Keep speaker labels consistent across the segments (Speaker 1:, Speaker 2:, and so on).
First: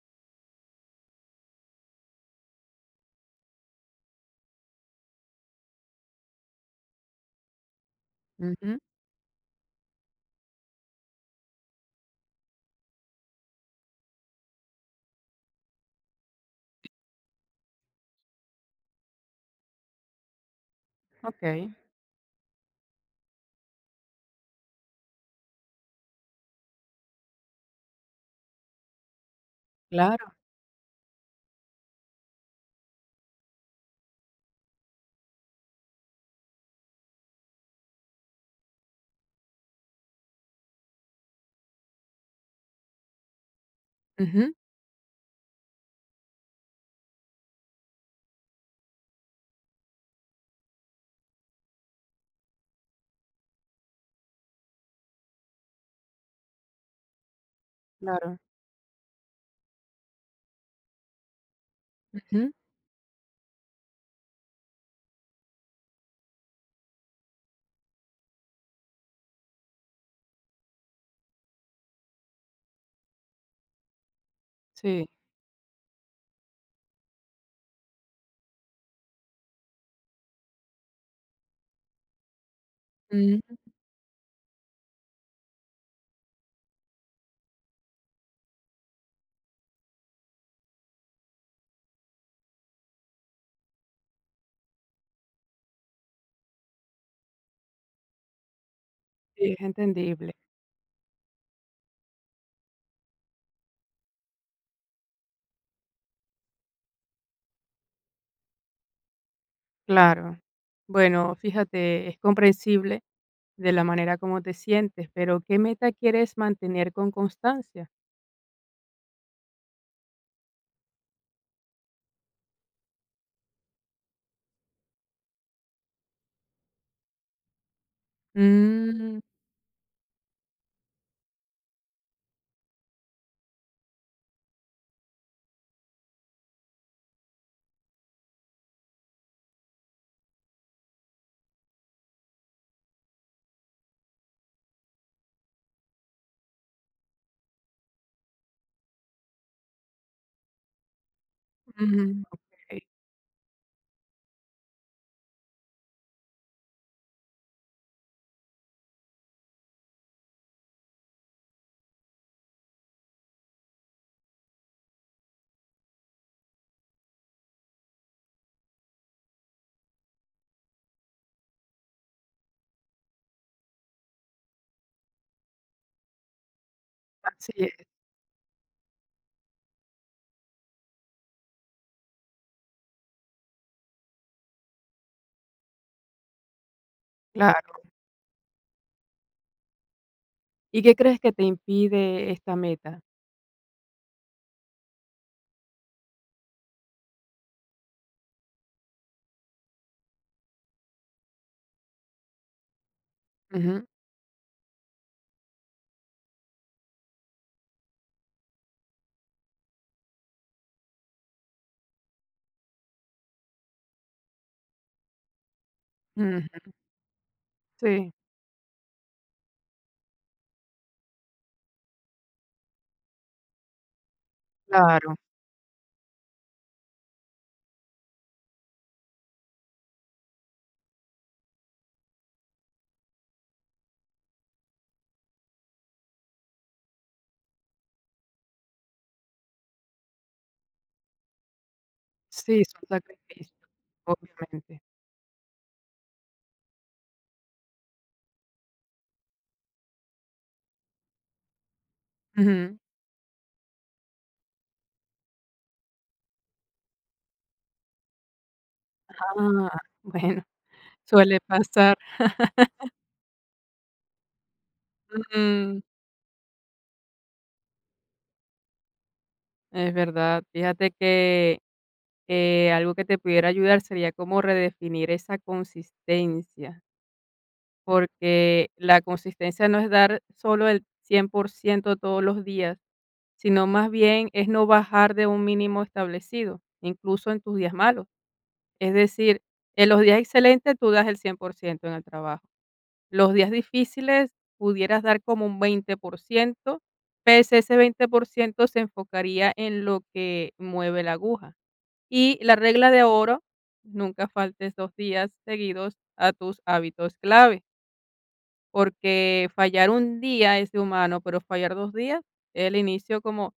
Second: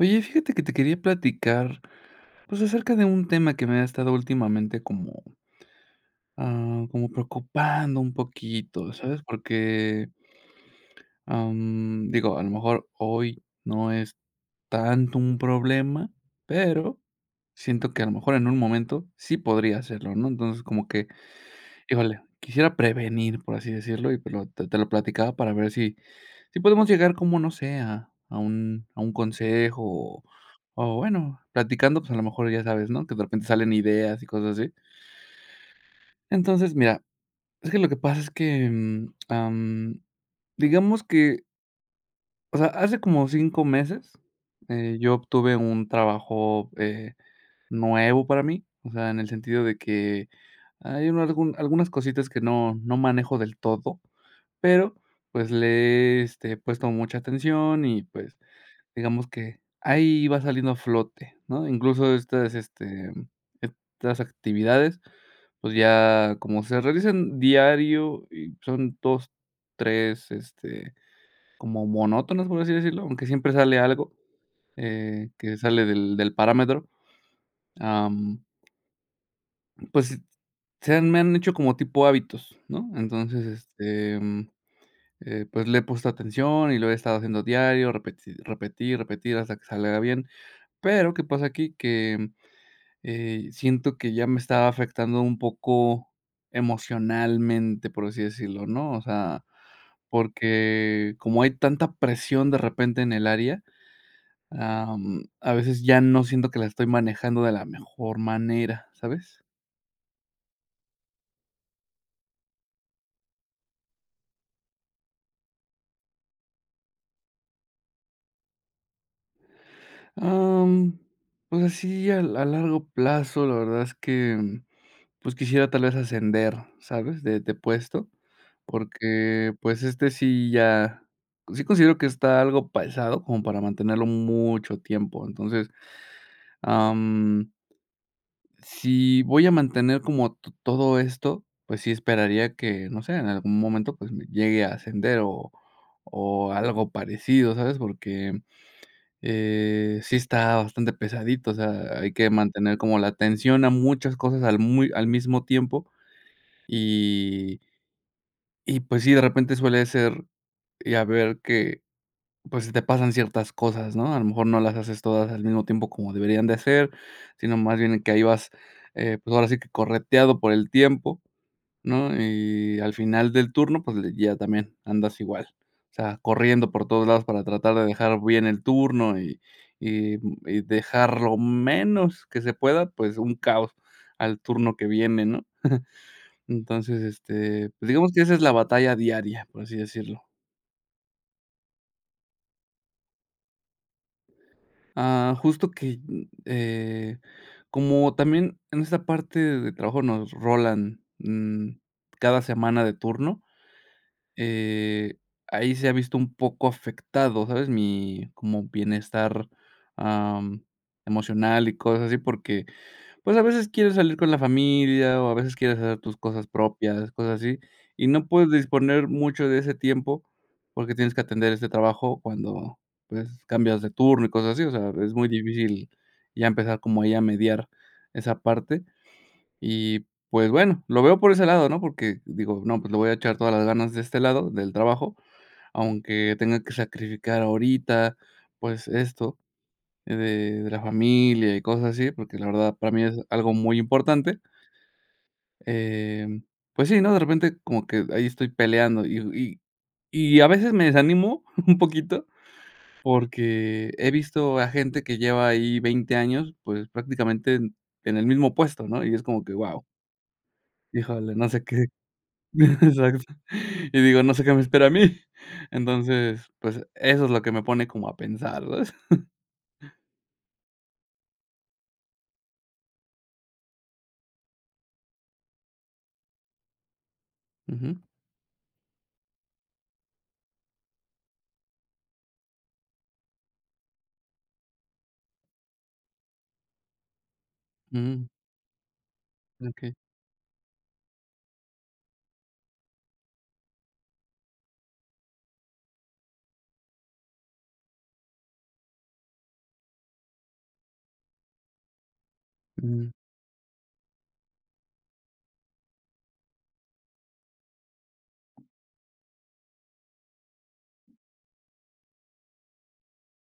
Speaker 1: Oye, fíjate que te quería platicar, pues, acerca de un tema que me ha estado últimamente como preocupando un
Speaker 2: Ujú,
Speaker 1: poquito, ¿sabes? Porque, digo, a lo mejor hoy no es tanto un problema, pero siento que a lo mejor en un momento sí podría hacerlo, ¿no? Entonces, como que,
Speaker 2: okey.
Speaker 1: híjole, quisiera prevenir, por así decirlo, y pues lo te te lo platicaba para ver si sí podemos llegar como, no sé, a un consejo, o
Speaker 2: Claro,
Speaker 1: o bueno, platicando, pues, a lo mejor ya sabes, ¿no?, que de repente salen ideas y cosas así. Entonces, mira, es que lo que pasa es que, digamos que, o sea, hace como 5 meses,
Speaker 2: ujú,
Speaker 1: yo obtuve un trabajo, nuevo para mí, o sea, en el sentido de que hay un algún algunas cositas que no manejo del todo, pero, pues, le he, este, puesto mucha atención y, pues,
Speaker 2: claro,
Speaker 1: digamos que ahí va saliendo a flote, ¿no? Incluso
Speaker 2: ujú.
Speaker 1: estas actividades, pues ya como se realizan diario y son 2 3 este, como monótonas, por así decirlo, aunque siempre sale algo,
Speaker 2: Sí,
Speaker 1: que sale del parámetro. am, pues se han me han hecho como tipo hábitos, ¿no? Entonces,
Speaker 2: mm,
Speaker 1: este, pues le he puesto atención y lo he estado haciendo diario, repetir, repetir, repetir hasta que salga bien. Pero, ¿qué pasa aquí? Que, siento que ya me estaba afectando un poco emocionalmente, por así decirlo, ¿no? O sea,
Speaker 2: sí, es entendible,
Speaker 1: porque como hay tanta presión de repente en el área, a veces ya no siento que la estoy manejando de la mejor manera, ¿sabes?
Speaker 2: claro. Bueno, fíjate, es comprensible de la manera como te sientes, pero, ¿qué meta quieres mantener con constancia?
Speaker 1: Am, pues así a largo plazo, la verdad es que, pues quisiera tal vez ascender, ¿sabes? De puesto,
Speaker 2: Mm,
Speaker 1: porque, pues, este sí ya, sí considero que está algo pesado como para mantenerlo mucho tiempo. Entonces, am, si voy a mantener como to todo esto, pues sí esperaría que, no sé, en algún momento, pues, me llegue a ascender o algo parecido, ¿sabes? Porque, sí está bastante pesadito, o sea,
Speaker 2: ujú,
Speaker 1: hay que mantener
Speaker 2: okey,
Speaker 1: como la atención a muchas cosas al mismo tiempo, y pues sí, de repente suele ser, y a ver que, pues, se te pasan ciertas cosas, ¿no? A lo mejor no las haces todas al mismo tiempo como deberían de ser, sino más bien que ahí vas, pues, ahora sí que correteado por el tiempo, ¿no? Y al final del turno, pues, le ya también andas igual, o sea, corriendo por todos lados para
Speaker 2: así es,
Speaker 1: tratar de dejar bien el turno y dejar lo menos que se pueda, pues, un caos al turno que viene, ¿no? Entonces,
Speaker 2: claro.
Speaker 1: este, pues, digamos que esa es la batalla diaria, por así decirlo.
Speaker 2: ¿Y qué crees que te impide esta meta?
Speaker 1: Ah, justo que, como también en esta parte de trabajo nos rolan, cada semana de turno.
Speaker 2: Ujú,
Speaker 1: Eh, Ahí se ha visto un poco afectado, ¿sabes?, mi como bienestar, am, emocional y cosas así, porque, pues, a veces quieres salir con la familia, o a veces quieres hacer tus cosas
Speaker 2: ujú,
Speaker 1: propias, cosas así, y
Speaker 2: sí,
Speaker 1: no puedes disponer mucho de ese tiempo, porque tienes que atender este trabajo cuando, pues, cambias de turno y cosas así, o sea, es
Speaker 2: claro.
Speaker 1: muy difícil ya empezar como ahí a mediar esa parte. Y, pues, bueno, lo veo por ese lado, ¿no? Porque digo: "No, pues, le voy a echar todas las ganas de este lado, del trabajo, aunque tenga que sacrificar ahorita, pues, esto, de la familia y cosas así", porque la
Speaker 2: Sí, es
Speaker 1: verdad
Speaker 2: un
Speaker 1: para mí es algo
Speaker 2: sacrificio,
Speaker 1: muy importante.
Speaker 2: obviamente.
Speaker 1: Em, pues sí, ¿no? De repente como que ahí estoy peleando y a veces me desanimo un poquito
Speaker 2: Ujú.
Speaker 1: porque he visto a gente que lleva ahí 20 años, pues, prácticamente en el mismo puesto, ¿no?
Speaker 2: Ah,
Speaker 1: Y es como que, guau,
Speaker 2: bueno,
Speaker 1: híjole,
Speaker 2: suele
Speaker 1: no sé qué
Speaker 2: pasar.
Speaker 1: Exacto. Y digo, no sé qué me espera a mí.
Speaker 2: Mm,
Speaker 1: Entonces, pues, eso es lo que me pone como a pensar, ¿sabes?
Speaker 2: es verdad. Fíjate que algo que te pudiera ayudar sería como redefinir esa consistencia,
Speaker 1: Ujú,
Speaker 2: porque la consistencia no es dar solo el 100% todos los días, sino más bien es no bajar de un mínimo establecido, incluso en tus días malos.
Speaker 1: mm,
Speaker 2: Es decir, en
Speaker 1: okey,
Speaker 2: los días excelentes tú das el 100% en el trabajo. Los días difíciles pudieras dar como un 20%, pese ese 20% se enfocaría en lo que mueve la aguja. Y la regla de
Speaker 1: mm,
Speaker 2: oro, nunca faltes 2 días seguidos a tus hábitos clave, porque fallar un día es de humano, pero fallar 2 días es el inicio como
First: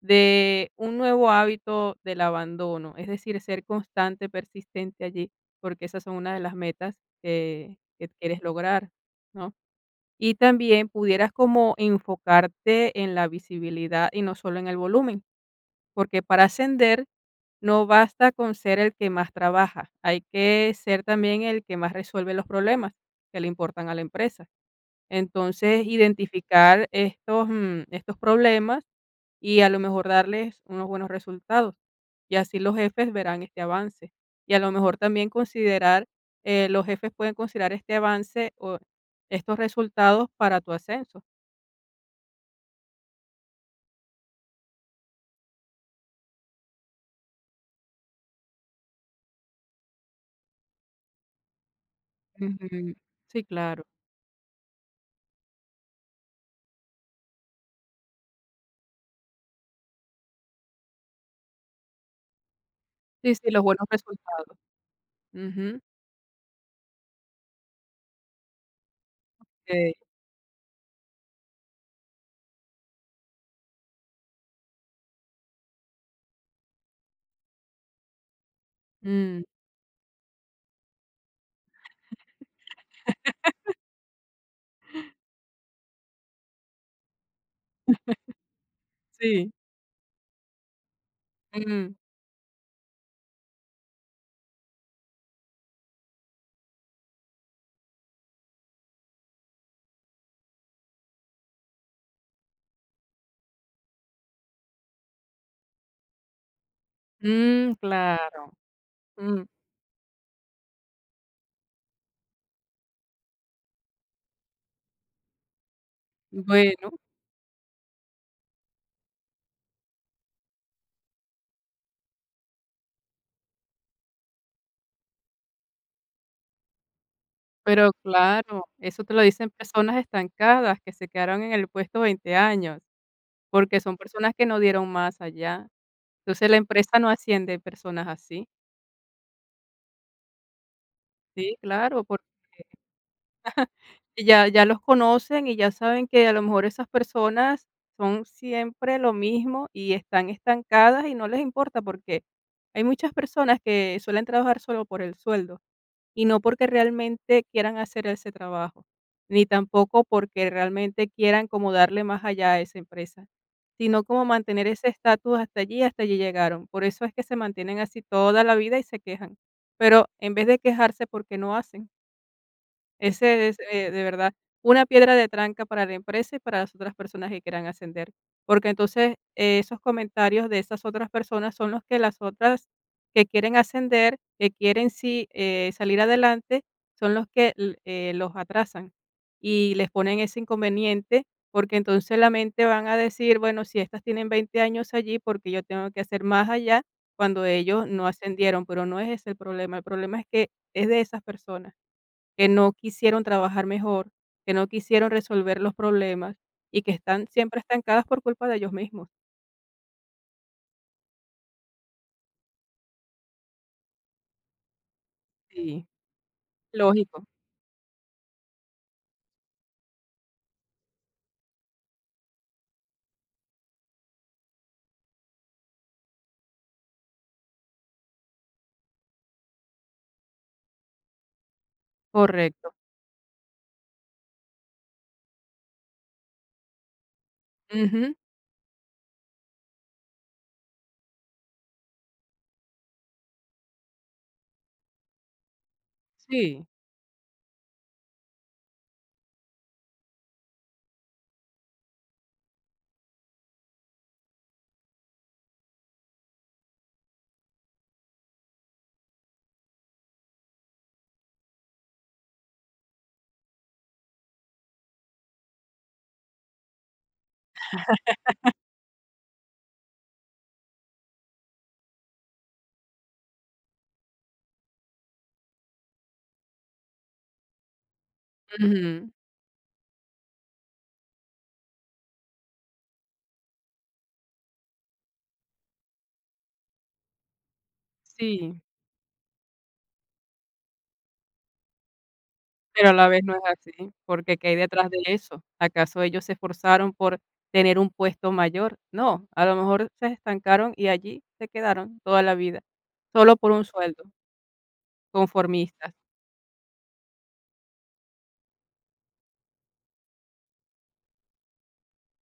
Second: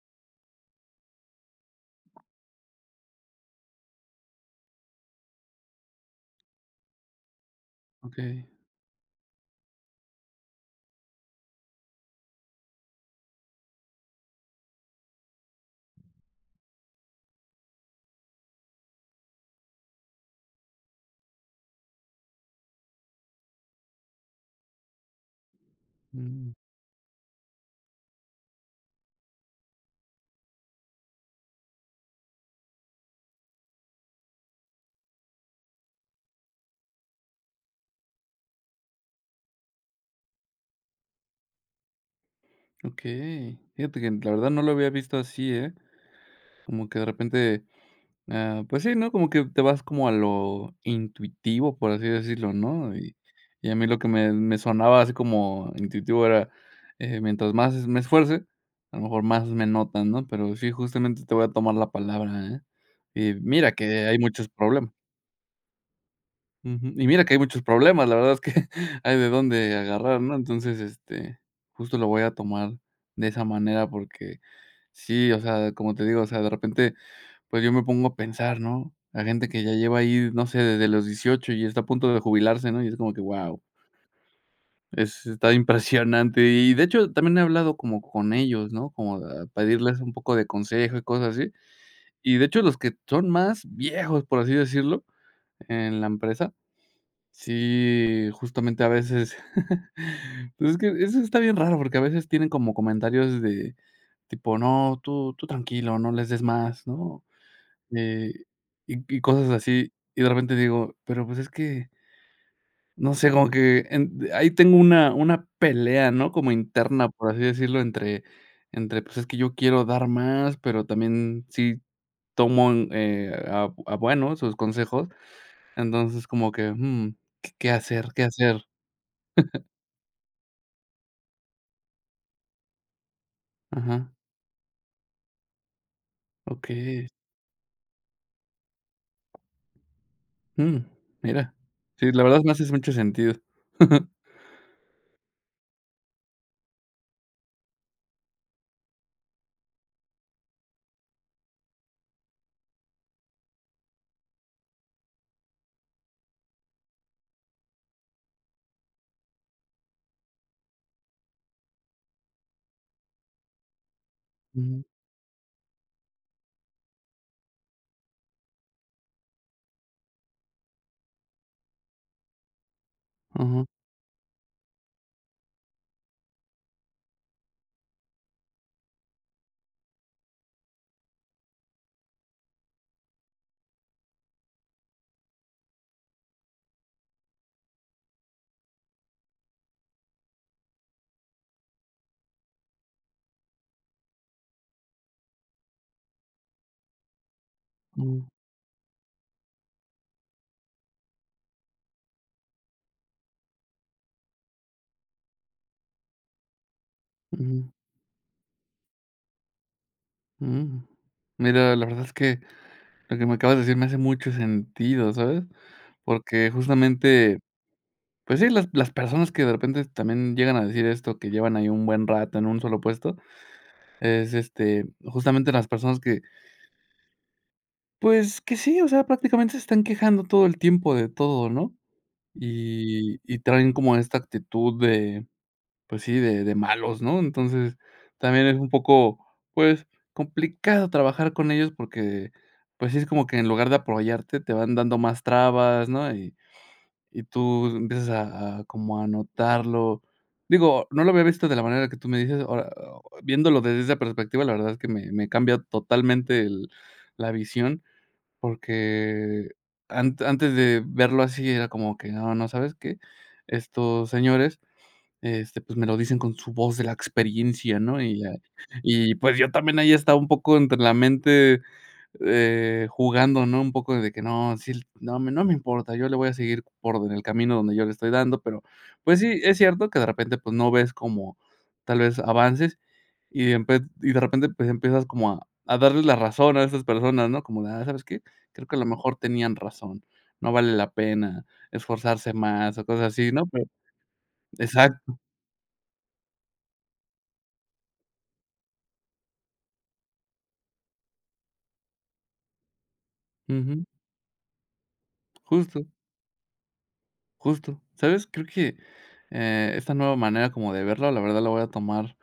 Speaker 2: de un nuevo hábito del abandono, es decir, ser constante, persistente allí, porque esas son una de las metas que quieres
Speaker 1: okey,
Speaker 2: lograr, ¿no? Y también pudieras como enfocarte en la visibilidad y no solo en el volumen, porque para ascender no basta con ser el que más trabaja, hay que ser también el que más resuelve los problemas que le importan a la empresa. Entonces,
Speaker 1: mm,
Speaker 2: identificar estos problemas y a lo mejor darles unos buenos resultados. Y así los jefes verán este avance. Y a lo mejor también considerar, los jefes pueden considerar este avance o estos resultados para tu ascenso.
Speaker 1: okey. Fíjate que la verdad no lo había visto así, ¿eh? Como que de repente. Ah, pues sí, ¿no? Como que te vas como a lo intuitivo, por así decirlo, ¿no?
Speaker 2: Ujú.
Speaker 1: Y
Speaker 2: Sí,
Speaker 1: a mí
Speaker 2: claro.
Speaker 1: lo que me sonaba así como intuitivo era, mientras más me esfuerce, a lo mejor más me notan, ¿no? Pero sí, justamente te voy a tomar la palabra, ¿eh? Y
Speaker 2: Sí, sí, los
Speaker 1: mira
Speaker 2: buenos
Speaker 1: que hay muchos
Speaker 2: resultados.
Speaker 1: problemas.
Speaker 2: Ujú.
Speaker 1: Ujú. Y mira que hay muchos problemas, la verdad es que hay de dónde
Speaker 2: Okey.
Speaker 1: agarrar, ¿no? Entonces, este, justo lo voy a tomar de esa manera porque sí, o sea, como te digo, o sea, de repente pues yo me pongo a pensar, ¿no? La
Speaker 2: Mm,
Speaker 1: gente que ya lleva ahí, no sé, desde los 18 y está a punto de jubilarse, ¿no? Y es como que, ¡wow! es está impresionante. Y de hecho, también he hablado como con ellos, ¿no? Como a
Speaker 2: sí.
Speaker 1: pedirles un poco de consejo y cosas así.
Speaker 2: Mm,
Speaker 1: Y de hecho, los que son más viejos, por así decirlo, en la empresa, sí, justamente a veces Entonces es que eso está bien raro, porque a veces tienen como comentarios de tipo: "No, tú tranquilo, no les des más", ¿no?
Speaker 2: mm,
Speaker 1: Eh,
Speaker 2: claro.
Speaker 1: y
Speaker 2: Mm,
Speaker 1: cosas así, y de repente digo, pero, pues, es que, no sé, como que en ahí tengo una pelea, ¿no? Como
Speaker 2: bueno.
Speaker 1: interna, por así decirlo, entre, pues, es que yo quiero dar más, pero también sí tomo en, a bueno sus consejos. Entonces, como que, ¿qué
Speaker 2: Pero
Speaker 1: hacer? ¿Qué
Speaker 2: claro,
Speaker 1: hacer?
Speaker 2: eso te lo dicen personas estancadas que se quedaron en el puesto 20 años, porque son
Speaker 1: Ajá,
Speaker 2: personas que no dieron más allá. Entonces, la
Speaker 1: ok.
Speaker 2: empresa no asciende personas así.
Speaker 1: Mm, mira.
Speaker 2: Sí, claro,
Speaker 1: Sí, la
Speaker 2: porque
Speaker 1: verdad me haces mucho sentido.
Speaker 2: ya los conocen y ya saben que a lo mejor esas personas son siempre lo mismo y están estancadas y no les importa, porque hay muchas personas que suelen trabajar solo por el sueldo, y no porque realmente quieran hacer ese trabajo, ni tampoco porque realmente quieran como darle más allá a esa empresa, sino como mantener
Speaker 1: Ujú,
Speaker 2: ese estatus hasta allí llegaron. Por eso es que se mantienen así toda la vida y se quejan. Pero en vez de quejarse, ¿por qué no hacen? Ese es,
Speaker 1: ajá,
Speaker 2: de verdad, una piedra de tranca para la empresa y para las otras personas que quieran ascender. Porque entonces, esos comentarios de esas otras personas son los que las otras que quieren ascender, que quieren sí, salir adelante, son los que los atrasan y les ponen ese inconveniente, porque entonces la mente van a decir, bueno, si estas tienen 20 años allí, porque yo tengo que hacer más allá cuando ellos no
Speaker 1: mm,
Speaker 2: ascendieron, pero no es ese el problema es que es de esas personas que no quisieron trabajar mejor, que no quisieron resolver los problemas y que están siempre
Speaker 1: ujú,
Speaker 2: estancadas por culpa de ellos mismos.
Speaker 1: mm. Mira, la verdad es que lo que me acabas de decir me hace mucho sentido, ¿sabes?
Speaker 2: Sí.
Speaker 1: Porque
Speaker 2: Lógico.
Speaker 1: justamente, pues sí, las personas que de repente también llegan a decir esto, que llevan ahí un buen rato en un solo puesto, es, este, justamente las personas que, pues, que sí, o sea, prácticamente se están quejando todo el tiempo de todo, ¿no?
Speaker 2: Correcto.
Speaker 1: Y traen como esta actitud de, pues sí, de malos, ¿no? Entonces,
Speaker 2: Ujú.
Speaker 1: también es un poco, pues, complicado trabajar con ellos porque, pues sí, es como que en lugar de apoyarte, te van dando más trabas, ¿no? Y
Speaker 2: Sí.
Speaker 1: Tú empiezas a como a notarlo. Digo, no lo había visto de la manera que tú me dices, ahora, ah, viéndolo desde esa perspectiva, la verdad es que me cambia totalmente el la visión, porque antes de verlo así era como que: "No, no, ¿sabes qué? Estos señores, este, pues, me lo dicen con su voz de la experiencia, ¿no?" Y ya y, pues, yo también ahí estaba un poco entre la mente, jugando, ¿no? Un poco de que no, sí, no me importa, yo le voy a seguir por en el camino donde yo le estoy dando, pero,
Speaker 2: Ujú.
Speaker 1: pues sí, es cierto que de repente, pues, no ves como tal vez avances y de repente, pues, empiezas como a darles la razón a esas personas, ¿no? Como de: "Ah, ¿sabes qué?
Speaker 2: Sí,
Speaker 1: Creo que a lo mejor tenían razón, no vale la pena esforzarse más", o
Speaker 2: pero a
Speaker 1: cosas
Speaker 2: la vez
Speaker 1: así,
Speaker 2: no es
Speaker 1: ¿no? Pero
Speaker 2: así, porque ¿qué hay detrás de
Speaker 1: exacto.
Speaker 2: eso? ¿Acaso ellos se esforzaron por tener un puesto mayor? No, a lo mejor se estancaron y allí se quedaron toda la vida, solo por un sueldo,
Speaker 1: Justo,
Speaker 2: conformistas.
Speaker 1: justo. ¿Sabes? Creo que, esta nueva manera como de verlo, la verdad la voy a tomar,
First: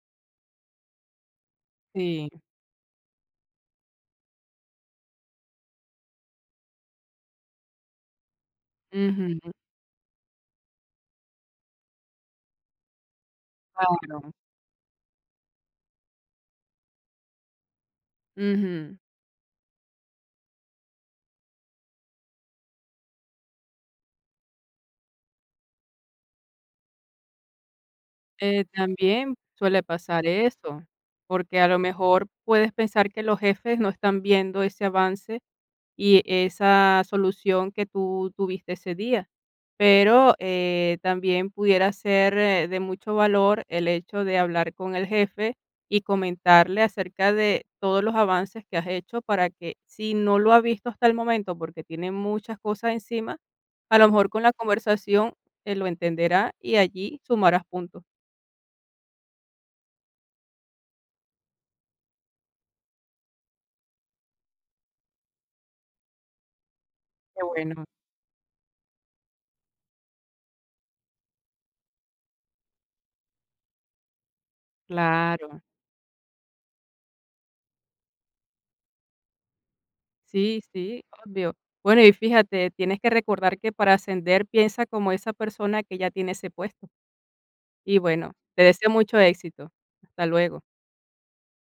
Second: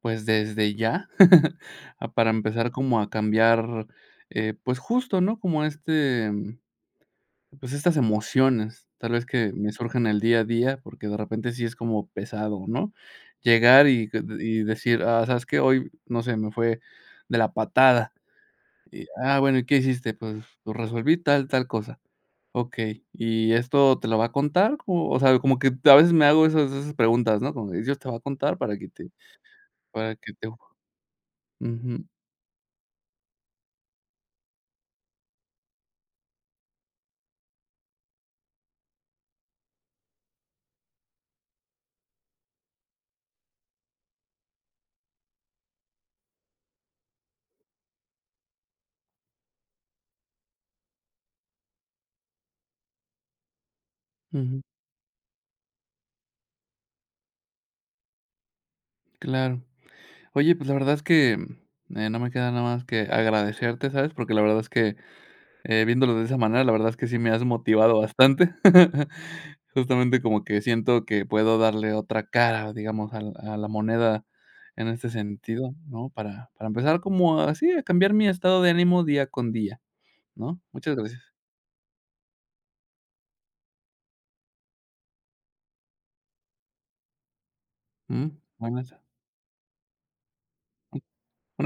Speaker 1: pues, desde ya, ah,
Speaker 2: Sí.
Speaker 1: para empezar como a cambiar, pues, justo, ¿no? Como este, pues, estas emociones, tal vez que
Speaker 2: Ujú,
Speaker 1: me surgen el día a día, porque de repente sí es como pesado, ¿no? Llegar y que
Speaker 2: claro.
Speaker 1: y decir: "Ah, ¿sabes qué? Hoy, no sé, me fue de la patada".
Speaker 2: Ujú.
Speaker 1: Y, ah, bueno, ¿y qué hiciste? Pues, resolví tal, tal cosa. Okey, ¿y esto te lo va a contar? O sea, como que a veces me hago esas preguntas, ¿no? Como de, ¿Dios te va a contar para que te
Speaker 2: También suele
Speaker 1: para
Speaker 2: pasar
Speaker 1: que te
Speaker 2: eso, porque a lo
Speaker 1: Ujú,
Speaker 2: mejor puedes pensar que los jefes no están viendo ese avance y esa solución que tú tuviste ese día, pero, también pudiera ser, de mucho valor el hecho de hablar con el jefe y comentarle acerca de todos los avances que has hecho para que, si no lo ha visto hasta el momento, porque tiene muchas cosas encima, a lo mejor con la
Speaker 1: ujú,
Speaker 2: conversación, él lo entenderá y allí sumarás puntos.
Speaker 1: claro. Oye, pues, la verdad es que, no me queda nada más que agradecerte, ¿sabes? Porque la verdad es que, viéndolo de esa manera, la verdad es que sí me
Speaker 2: Qué
Speaker 1: has
Speaker 2: bueno,
Speaker 1: motivado bastante. Justamente como que siento que puedo darle otra cara, digamos, al a la moneda en este
Speaker 2: claro.
Speaker 1: sentido, ¿no? Para empezar como así, a cambiar mi estado de ánimo día con día. ¿No?
Speaker 2: Sí,
Speaker 1: Muchas
Speaker 2: sí,
Speaker 1: gracias.
Speaker 2: obvio. Bueno, y fíjate, tienes que recordar que para ascender piensa como esa persona que ya tiene ese puesto. Y
Speaker 1: Mm,
Speaker 2: bueno, te deseo
Speaker 1: buenas
Speaker 2: mucho éxito. Hasta luego.